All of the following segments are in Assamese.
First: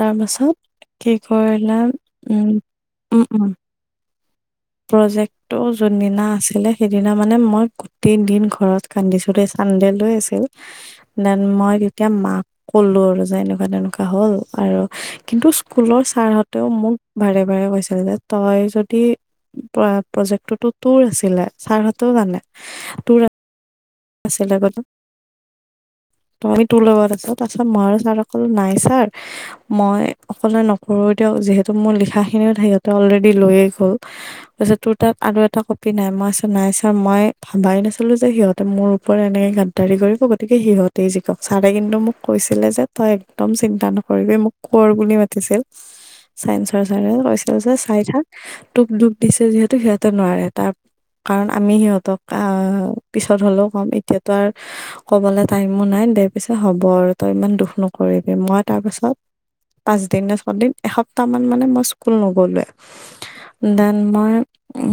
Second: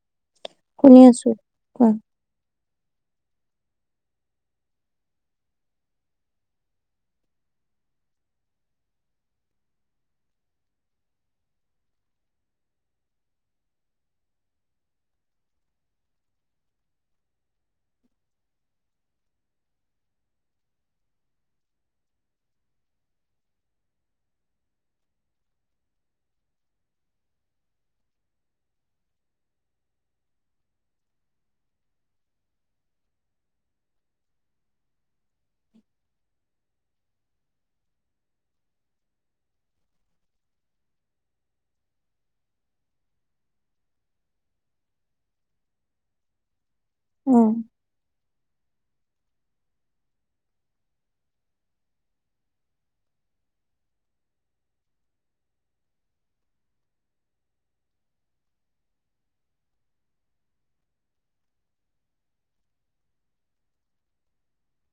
তাৰ পাছত শুনি কি আছো কৰিলা? কোৱা উম উম উম'। প্ৰজেক্টটো যোনদিনা আছিলে সেইদিনা মানে মই গোটেই দিন ঘৰত- কান্দিছো চানডেল লৈ আছিল দেন মই তেতিয়া মাক- কলো আৰু যে এনেকুৱা তেনেকুৱা হ'ল আৰু কিন্তু স্কুলৰ ছাৰ হতেও মোক- বাৰে বাৰে কৈছিল যে, তই যদি- তয় প্ৰজেক্টটোটো তুৰ আছিলে ছাৰ হতেও জানে। তোৰ- আছিল আগতে ত আমি তোৰ লগত আছো তাৰপিছত ময়ুৰ ছাৰক কলো নাই ছাৰ মই অকলে নকৰো দিয়ক যিহেতু মোৰ লিখাখিনিও সিহঁতে অলৰেডি লৈয়ে গ'ল তোৰ তাত আৰু এটা কপি নাই মই নাই ছাৰ মই ভাবাই নাছিলো যে সিহঁত মোৰ ওপৰত এনেকৈ গাদ্দাৰি কৰিব গতিকে সিহঁতেই জিকক ছাৰে কিন্তু মোক কৈছিলে যে তই একদম চিন্তা নকৰিবি মোক কোঁৱৰ বুলি মাতিছিল [unintelligible] চাইঞ্চ ছাৰে উম কৈছিল যে চাই থাক টোক দুখ দিছে যিহেতু সিহঁতে নোৱাৰে তাৰ কাৰণ আমি সিহঁতক আহ পিছত হলেও কম এতিয়াতো আৰু ক'বলৈ টাইমো নাই দে পিছে হ'ব আৰু তই ইমান দুখ নকৰিবি মই তাৰপিছত পাঁচদিন ন ছদিন এসপ্তাহ মান মানে মই স্কুল নগ'লোৱে দেন মই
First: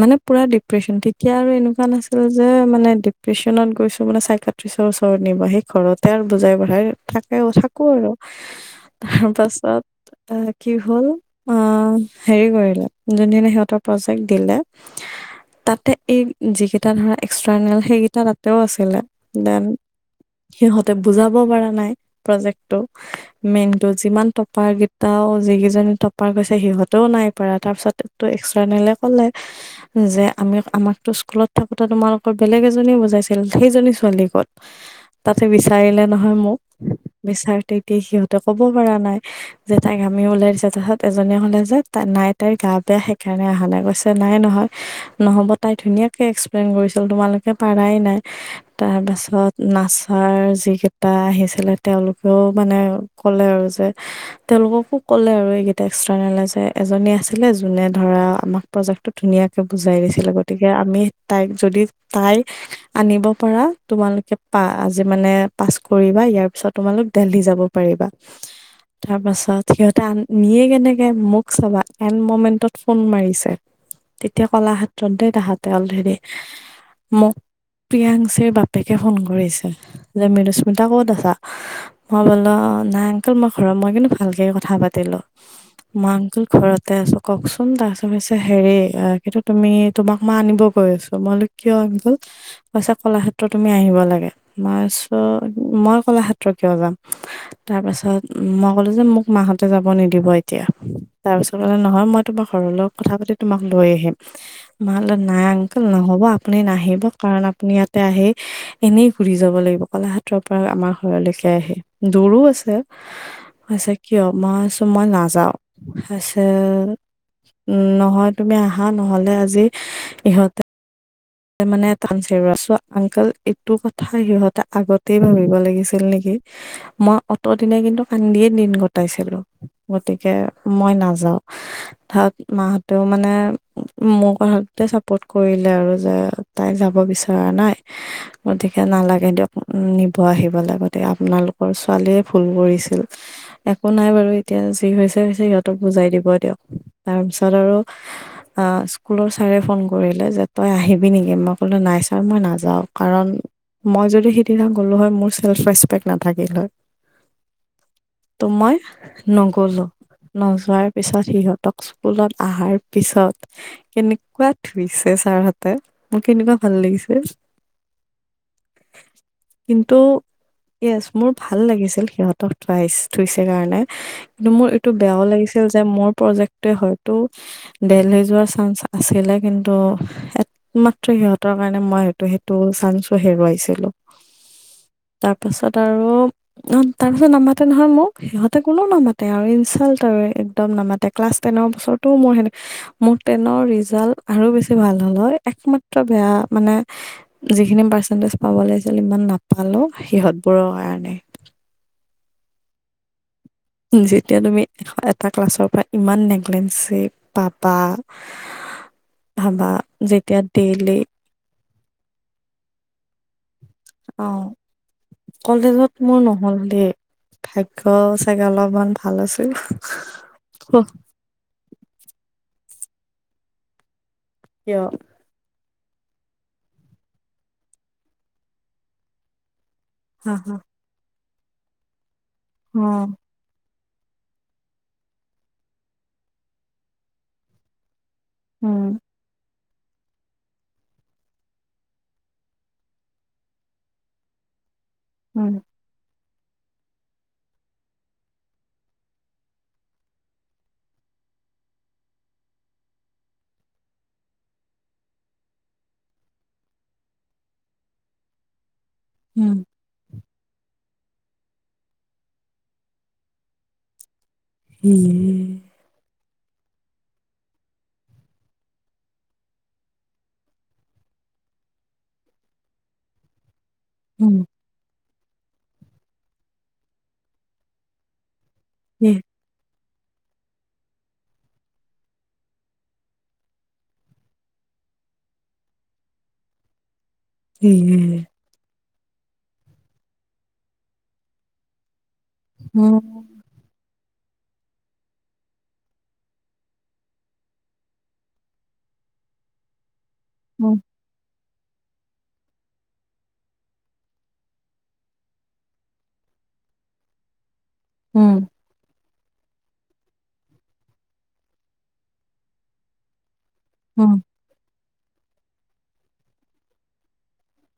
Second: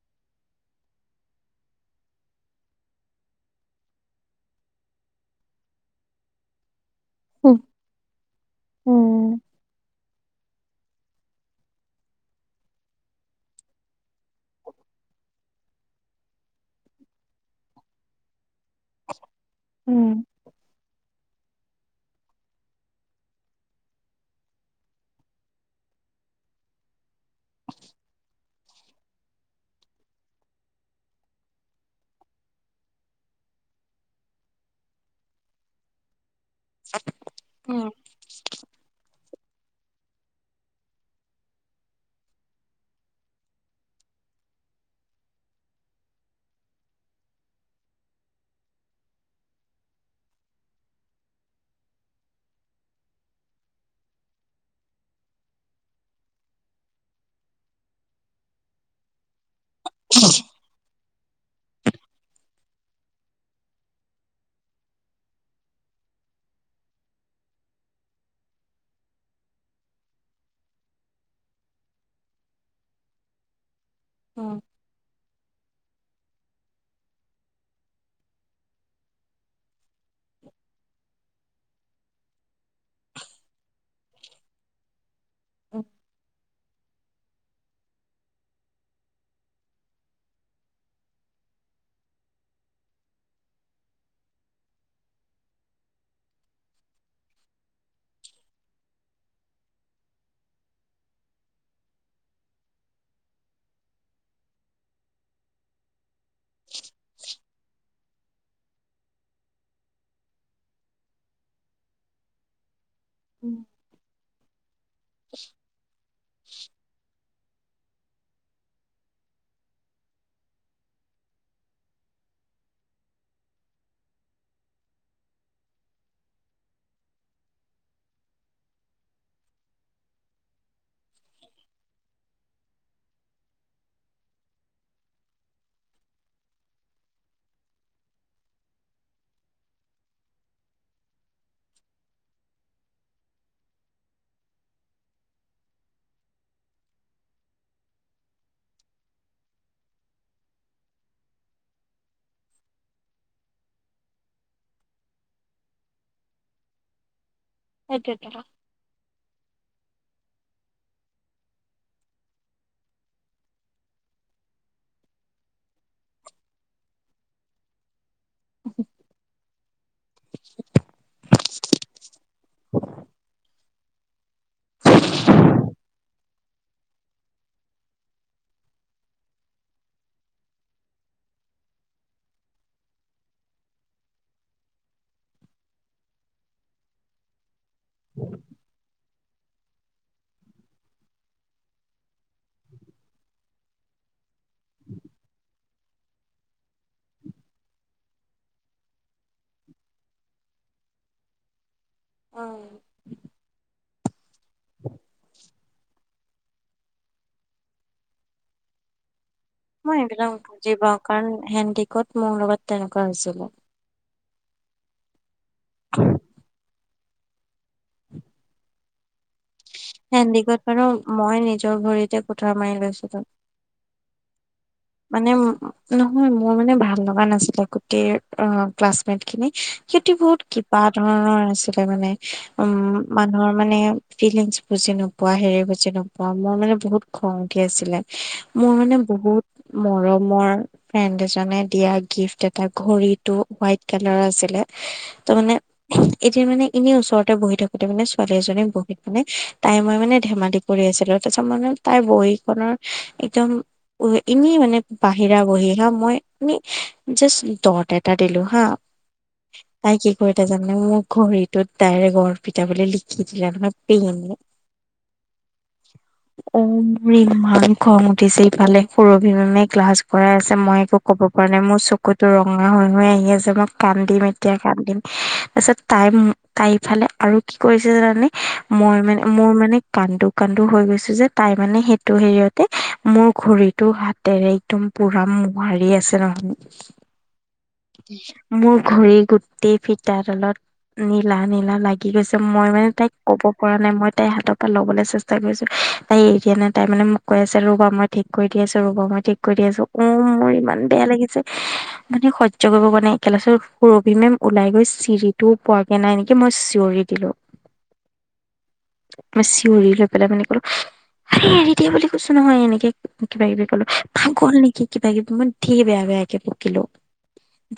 মানে পুৰা ডিপ্ৰেচন তেতিয়া আৰু এনেকুৱা নাছিল যে মানে ডিপ্ৰেছনত গৈছো মানে চাইক্ৰেচৰ ওচৰত নিব সেই ঘৰতে আৰু বুজাই বঢ়াই থাক উম থাকো আৰু উম তাৰ পাছত এ কি হ'ল অ হেৰি কৰিলে যোনদিনা সিহঁতৰ প্ৰজেক্ট দিলে তাতে এই যিকেইটা ধৰা এক্সটাৰ্নেল সেইকেইটা এ তাতেও আছিলে দেন উম সিহঁতে বুজাব পৰা নাই প্ৰজেক্টটো মেন যিমান টপাৰ কেইটাও যিকেইজনে টপাৰ গৈছে সিহঁতেও নাই পৰা তাৰ পিছত এক্সট্ৰানেল ক'লে যে আমি আমাকতো স্কুলত থাকোতে তোমালোকৰ বেলেগ এজনীক ছিল সেইজনী ছোৱালী কত তাতে বিচাৰিলে নহয় মোক বিচাৰ তেতিয়া সিহঁতে ক'ব পৰা নাই যে তাইক আমি ওলাই দিছে তাৰ পিছত এজনে হলে যে নাই তাইৰ গা বেয়া সেইকাৰণে অহা নাই গৈছে নাই নহয় নহ'ব তাই ধুনীয়াকে এক্সপ্লেইন কৰিছিল তোমালোকে পাৰাই নাই তাৰ পাছত নাচাৰ যিকেইটা আহিছিলে তেওঁলোকেও মানে ক'লে আৰু যে তেওঁলোককো কলে আৰু এইকেইটা এক্সট্ৰলেন যে এজনী আছিলে যোনে ধৰা আমাক প্ৰজেক্টটো ধুনীয়াকে বুজাই দিছিলে গতিকে আমি তাইক যদি তাই আনিব পাৰা তোমালোকে পৰা আজি মানে পাছ কৰিবা ইয়াৰ পিছত তোমালোক দেলহি যাব পাৰিবা তাৰ পাছত সিহঁতে নিয়ে কেনেকে মোক চাবা এন মমেন্টত ফোন মাৰিছে [unintelligible] তেতিয়া কলাক্ষেত্ৰত দেই তাহাঁতে অলৰেড মোক প্ৰিয়াংশিৰ বাপেকে ফোন কৰিছে যে মৰুুস্মিতা ক'ত আছা মই বোলোঁ নাঙ অংক মই ঘৰত মই কিন্তু ভালকে কথা পাতিলো মই অংকল ঘৰতে আছো কওকচোন তাৰপিছত হৈছে হেৰি কিন্তু তুমি তোমাক মই আনিব গৈ আছো মই বোলোঁ কিয় আনকুল পাছে কলাক্ষেত্ৰ তুমি আহিব লাগে মই মই কলাক্ষেত্ৰ কিয় যাম তাৰ পাছত মই কলো যে মোক মাহতে যাব নিদিব এতিয়া তাৰপিছত মানে নহয় মই তোমাৰ ঘৰৰ লগত কথা পাতি তোমাক লৈ আহিম ম নাই অংকেল নহ'ব আপুনি নাহিব কাৰণ আপুনি ইয়াতে আহি এনেই ঘুৰি যাব লাগিব কলাক্ষেত্ৰৰ পৰা আমাৰ ঘৰলৈকে আহি দূৰও আছে উম পাছে কিয় মইছো মই নাযাওঁ পাছে উম নহয় তুমি আহা নহলে আজি ইহঁতে মানে টান চ চ' আংকল এইটো কথা সিহঁতে আগতেই ভাবিব লাগিছিল নেকি, মই অত দিনে কিন্তু কান্দিয়ে দিন কটাইছিলো। গতিকে মই নাযাওঁ। তাত মাহতেও মানে মোৰ কথাতে চাপৰ্ট কৰিলে আৰু, যে তাই যাব বিচৰা নাই, [unintelligible] গতিকে নালাগে দিয়ক নিব আহিবলৈ গতিকে আপোনালোকৰ ছোৱালীয়ে ভুল কৰিছিল। একো নাই বাৰু এতিয়া যি হৈছে হৈছে সিহঁতক বুজাই দিব দিয়ক, তাৰপিছত আৰু আ স্কুলৰ চাৰে ফোন কৰিলে যে, তই আহিবি নেকি, মই ক'লোঁ নাই ছাৰ মই নাযাওঁ কাৰণ মই যদি সিদিনা গ'লো হয় মোৰ চেল্ফ ৰেচপেক্ট নাথাকিল হয়। সেইটোৱেটো। মই নগলো। নযোৱাৰ পিছত সিহঁতক স্কুলত অহাৰ পিছত, কেনেকুৱা ধুইছে ছাৰ হতে মোৰ কেনেকুৱা ভাল লাগিছে। [unintelligible] কিন্তু য়েছ মোৰ ভাল লাগিছিল সিহঁতক ট্ৰাইস্ত থৈছে কাৰণে, কিন্তু মোৰ এইটো বেয়াও লাগিছিল যে মোৰ প্ৰজেক্টোৱে হয়তো, দিল্লী যোৱাৰ চান্স আছিলে কিন্তু, মাত্ৰ সিহঁতৰ কাৰণে মই সেইটো সেইটো চানঞ্চো হেৰুৱাইছিলো। তাৰ পাছত আৰু অ তাহাতে নামাতে নহয় মোক সিহঁতে কোনো নামাতে, তাতে আৰু ইনচাল্ট আৰু একদম নামাতে ক্লাছ টেনৰ বছৰতো মউ হে, মোৰ টেনৰ ৰিজাল আৰু বেছি ভাল হল হয়, একমাত্ৰ বেয়া মানে, যিখিনি পাৰ্চেণ্টেজ পাব লাগিছিল ইমান নাপালো সিহঁতবোৰৰ কাৰণে, অঁ যেতিয়া তুমি এ এটা ক্লাছৰ পৰা ইমান নেগলেঞ্চি পাবা। [unintelligible] ভাবা মই এইবিলাক যেতিয়া বুজি পাও ডেইলি কাৰণ হেণ্ডিকত মোৰ লগত তেনেকুৱা হৈছিলে। অ কলেজত মোৰ নহল দেই, ভাগ্য চাগে অলপমান ভাল আছিল। হেণ্ডিকত বাৰু মই নিজৰ ভৰিতে কোঠাৰ মাৰি লৈছিলো। কিয়? মানে নহয় মোৰ মানে ভাল লগা নাছিলে গোটেই অ ক্লাছমেট খিনি। হিয়তি হা বহুত হা কিবা ধৰণৰ আছিলে মানে উম অ মান, মানুহৰ মানে ফিলিংছ বুজি নোপোৱা হেৰি বুজি নোপোৱা মোৰ মানে বহুত খং উঠি আছিলে। মোৰ উম মানে বহুত মৰমৰ, ফ্ৰেণ্ড এজনে দিয়া গিফ্ট এটা ঘড়ীটো হোৱাইট কালাৰ আছিলে। তা কি মানে, এতিয়া মানে এনেই ওচৰতে বহি থাকোতে মানে ছোৱালী এজনী বহিত মানে তাই মই মানে ধেমালি, কৰি আছিলো তাৰপিছত মানে তাইৰ বহীখনৰ একদম, এনেই মানে বাহিৰা বহি হা মই এনেই জাষ্ট দট এটা দিলো হা, [inaudible] উম তাই কি কৰিলে জানানে মোৰ ঘড়ীটোত ডাইৰেক্ট অৰ্পিতা বুলি লিখি দিলে নহয় পেইনে, উম অ মোৰে ইমান খং উঠিছে ইফালে সুৰভি মেমে ক্লাছ কৰাই আছে মই একো ক'ব পৰা নাই মোৰ চকুতো ৰঙা হৈ হৈ আহি আছে মই কান্দিম এতিয়া কান্দিম তাৰপিছত তাই তাই ইফালে আৰু কি কৰিছে জানানে মই মানে মোৰ মানে কান্দো কান্দো হৈ গৈছো যে তাই মানে সেইটো হেৰিয়তে মোৰ ঘড়ীত টো হাতেৰে একদম পুৰা মোহাৰি আছে নহয় মোৰ ঘড়ী গোটেই ফিটা ডালত নীলা নীলা লাগি গৈছে মই মানে তাইক ক'ব পৰা নাই মই তাই হাতৰ পৰা ল'বলৈ চেষ্টা কৰিছো তাই এৰি দিয়া নাই তাই মানে মোক কৈ আছে ৰবা মই ঠিক কৰি দি আছো ৰবা মই ঠিক কৰি দি আছো অ মোৰ ইমান বেয়া লাগিছে মানে সহ্য কৰিব পৰা নাই একে লাষ্টত সুৰভি মেম ওলাই গৈ চিৰিটোও পোৱাগে নাই নিকি মই চিঞৰি দিলো [inaudible] উম মই চিঞৰি লৈ পেলাই মানে কলো আৰে এৰি দিয়া বুলি কৈছো নহয় এনেকে কিবা কিবি কলো পাগল নেকি কিবাকিবি মই ধেৰ বেয়া বেয়াকে বকিলো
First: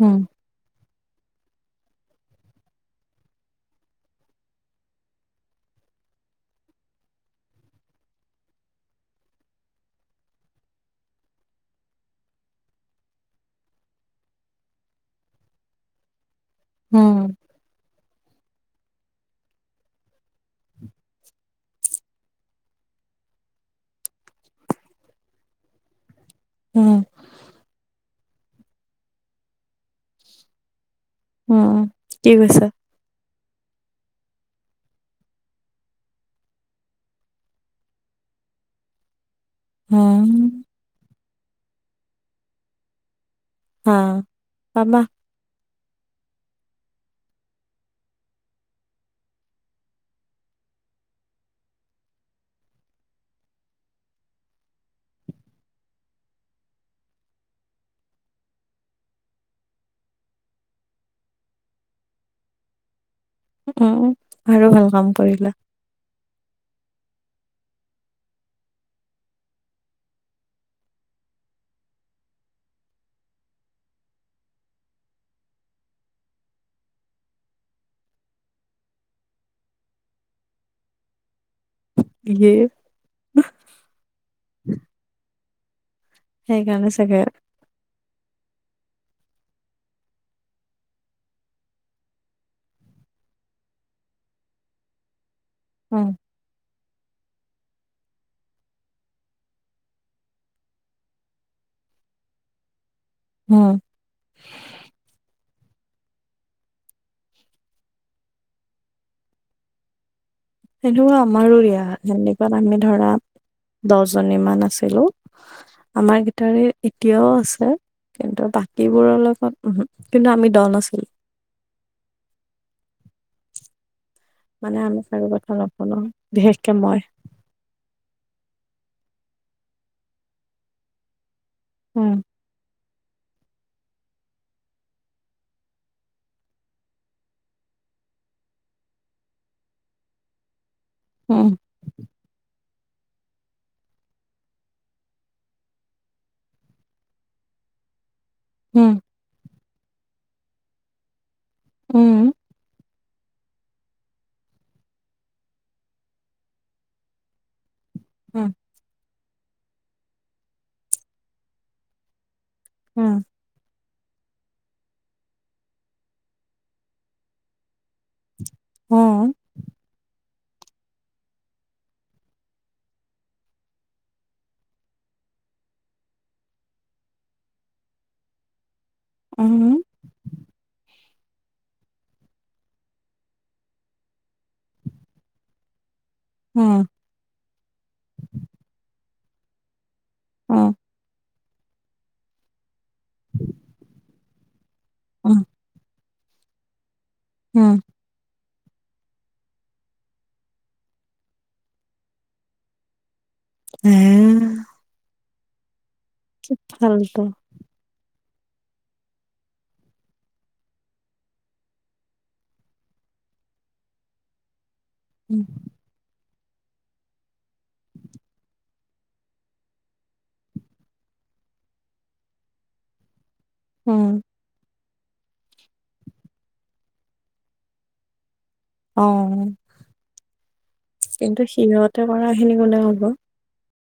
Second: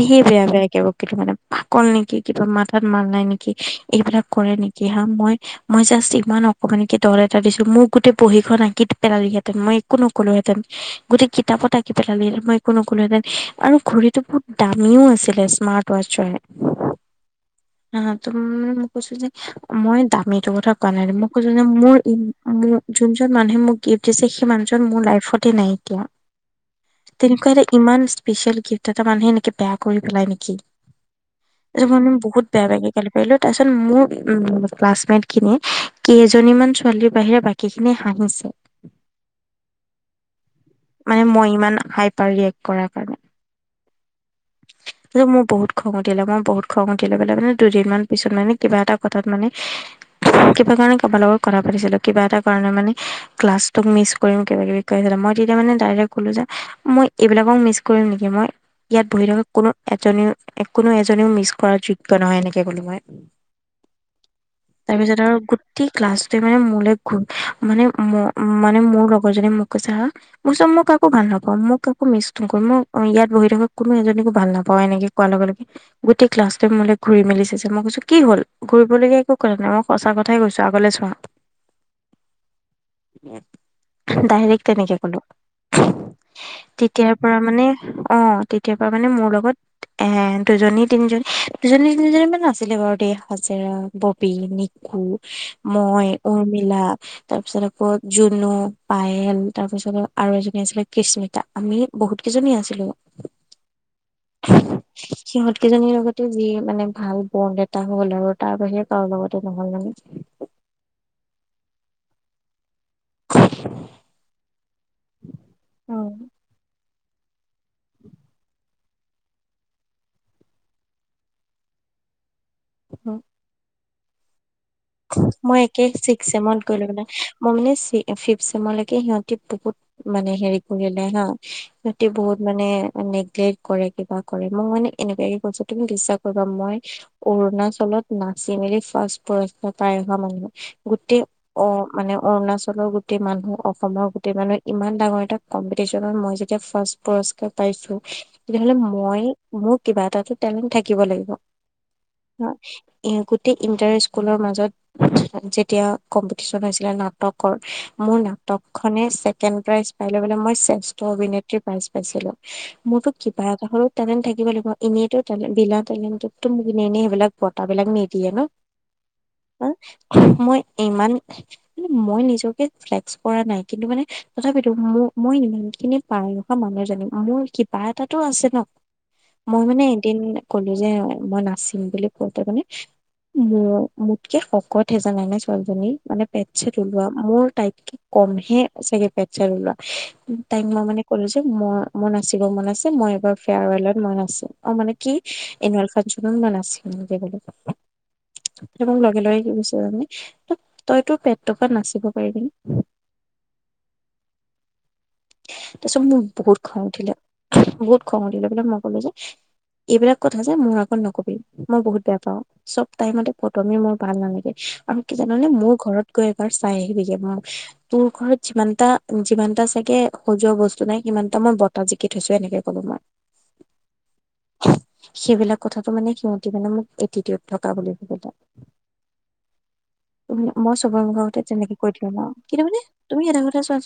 ধেৰ বেয়া বেয়াকে বক কিলো মানে পাগল নিকি কিবা মাথাত মাল নাই নিকি এইবিলাক কৰে নিকি হা মই মই জাষ্ট ইমান অকণমানিকে দট এটা দিছো মোক গোটেই বহিখন আঁকি পেলালিগে ত মই ন কলো হেতেন গোটেই কিতাপত আঁকি পেলালি মই একো নক'লোহেঁতেন আৰু ঘড়ীটো বহুত দামীও আছিলে স্মাৰ্ট। ৱাচ হয় উম নাহাতোন কৈইছো যে মই দামীটো কথা কোৱা নাই মই কৈছো যে মোৰ মোৰ যোন যোনজন মানুহে মোক গিফ্ট দিছে সেই মানুহজন মোৰ লাইফতে নাইকীয়া। উম তেনেকুৱা এটা ইমান স্পেচিয়েল গিফ্ট এটা মানুহে এনেকে বেয়া কৰি পেলাই নিকি। এইটো কাৰণে মই বহুত বেয়া কৈছা? বেয়াকে গালি পাৰিলো তাৰ পিছত মোৰ উম ক্লাছমেট খিনি কেইজনীমান ছোৱালীৰ বাহিৰে বাকী কেখিনি হাঁহিছে হম মানে মই ইমান হাইপাৰ ৰিয়েক্ট কৰাৰ কাৰণে অ তাপা যে মোৰ বহুত খং উঠিলে মই বহুত খং উঠিলে বোলে মানে দুদিন মান পিছত মানে কিবা এটা কথাত মানে কিবা কাৰণে কাবাৰ লগত কথা পাতিছিলো কিবা এটা কাৰণে মানে ক্লাছটো মিছ কৰিম কিবা কিবি কৈ আছিলে মই তেতিয়া মানে ডাইৰেক্ট কলো যে মই এইবিলাকক মিছ কৰিম নিকি মই ইয়াত বহি থকা কোনো এজনীও কোনো এজনীও মিছ কৰা যোগ্য নহয় এনেকে ক'লো মই। উম আৰু ভাল কাম কৰিলা। এই ক্লাছটোৱে মানে মোলে গ মানে ম মানে মোৰ লগৰ জনী মোক কৈছে হা মই কৈছো মই কাকো ভাল নাপাওঁ মোক কাকো মিছ নকৰো মই ইয়াত বহি থকা কোনো এজনীকো ভাল নাপাওঁ এনেকে কোৱাৰ লগে লগে গোটেই ক্লাছটোৱে মোলে ঘূৰি মেলি চাইছে মই কৈছো কি হল? ঘূৰিবলগীয়া একো কথা নাই মই সঁচা কথাই কৈছো আগলে চোৱা। সে উম ডাইৰেক্ট তেনেকে কলো সেইকাৰণে তেতিয়াৰ চাগে পৰা মানে অ তেতিয়া পা মানে মোৰ লগত এ দুজনী তিনিজনী দুজনী তিনিজনী মান আছিলে বাৰু দেই হাচিৰা ববি নি উম, মই উৰ্মিলা তাৰপিছত আকৌ জুনু। পায়েল তাৰ পিছত আৰু এজনী আছিলে কৃচস্মিতা আমি বহুত কেইজনী আছিলো। উম [unintelligible] সিহঁত কেইজনীৰ লগতে যি মানে ভাল বন্ড এটা হ'ল আৰু তাৰ বাহিৰে কাৰো লগতে নহল মানে। উম। সেনেকুৱা আমাৰো ইয়া যেনেকুৱা আমি ধৰা। দহ জনী মান আছিলো উম আমাৰ গিটাৰে এতিয়াও আছ কি কিন্তু বাকীবোৰৰ লগত কিন্তু আমি দল আছিলোঁ উম মানে আমি কাৰো কথা মই একে নুশুনো চিক চেমত বিশেষকে গলোঁ মই হয়। মই মানে চিক ভিট চেমলে সিহঁতে বহুত মানে হেৰি কৰিলে হা। সিহঁতি উম, বহুত। মানে নেগলেট কৰে কিবা কৰে মোক মানে এনেকুৱাকে কৈছো তুমি বিশ্বাস কৰিবা মই। অৰুণাচলত নাচি মেলি ফাৰ্ষ্ট পাইজ পায় অহা মানুহে গোটেই উম। অহ। মানে অৰুণাচলৰ গোটেই মানুহ অসমৰ গোটেই মানুহ ইমান ডাঙৰ এটা কম্পিটিশ্যন হয় মই যেতিয়া ফাৰ্ষ্ট। পুৰস্কাৰ পাইছো তেতিয়াহলে মই মোৰ কিবা এটা টেলেণ্ট থাকিব লাগিব। উম হয় এই গোটেই ইণ্টাৰেষ্ট। স্কুলৰ মাজত যেতিয়া কম্পিটিচন হৈছিলে নাটকৰ। মোৰ নাটকখনে ছেকেণ্ড প্ৰাইজ পায় লৈ মানে মই শ্ৰেষ্ঠ অভিনেত্ৰী প্ৰাইজ পাইছিলোঁ। মোৰ তো কি কিবা হলো তেলেণ্ট থাকিব লাগিব এনেই বিলা তেলেন্টতো মোক এনে সেইবিলাক বটাঁবিলাক নিদিয়ে ন। অহ। হয় মই ইমান মই নিজকে টেক্সচ কৰা নাই কিন্তু মানে তথাপিতো মোৰ মই ইমানখিনিত পাৰো বা মানুহ জানিম মোৰ কিবা এটাতো আছে ন। মই মানে এদিন কলো যে মই নাচিম বুলি কওঁতে মানে। মোৰো মোতকে শকত সেইজান নাই নাই ছোৱালীজনী মানে পেট চেট ওলোৱা মোৰ টাইক। কম হে চাগে পেট চেট ওলোৱা তাই মই মানে। কলো যে মই মই নাচিব মন আছে মই এবাৰ ফেয়াৰৱেলত মই নাচো। অ মানে কি এনুৱেল ফাংচন মই নাছিল। উম তোৰ মোক লগে লগে কি কৈছে ত তইতো পেটতো পা নাচিব পাৰিবি নে। হেহ। তাৰ পিছত মোৰ বহুত খং উঠিলে ফাল্টু বহুত খং উঠিলে বোলে মই কলোঁ যে। এইবিলাক কথা যে মোৰ আগত নকবি মই বহুত বেয়া পাওঁ। চব টাইমতে ফটুৱামী মোৰ ভাল নালাগে আৰু কি জান উম নে মোৰ ঘৰত। গৈ এবাৰ চাই আহিবিগে মই তোৰ ঘৰত যিমানটা যিমানটা চাগে সজোৱা বস্তু নাই সিমানতো মই বঁটা জিকি থৈছো এনেকে কলো মই। উম। উম সেইবিলাক কথাটো মানে সিঁহতি মানে মোক এটিটিড থকা বুলি ভাবিলে। অ মই চবৰে মতে কিন্তু তেনেকে কৈ সিহঁতে দিলো ন কৰা খিনি কিন্তু কোনে মানে ক'ব তুমি এটা কথা। কৈ চোৱা চোৱা।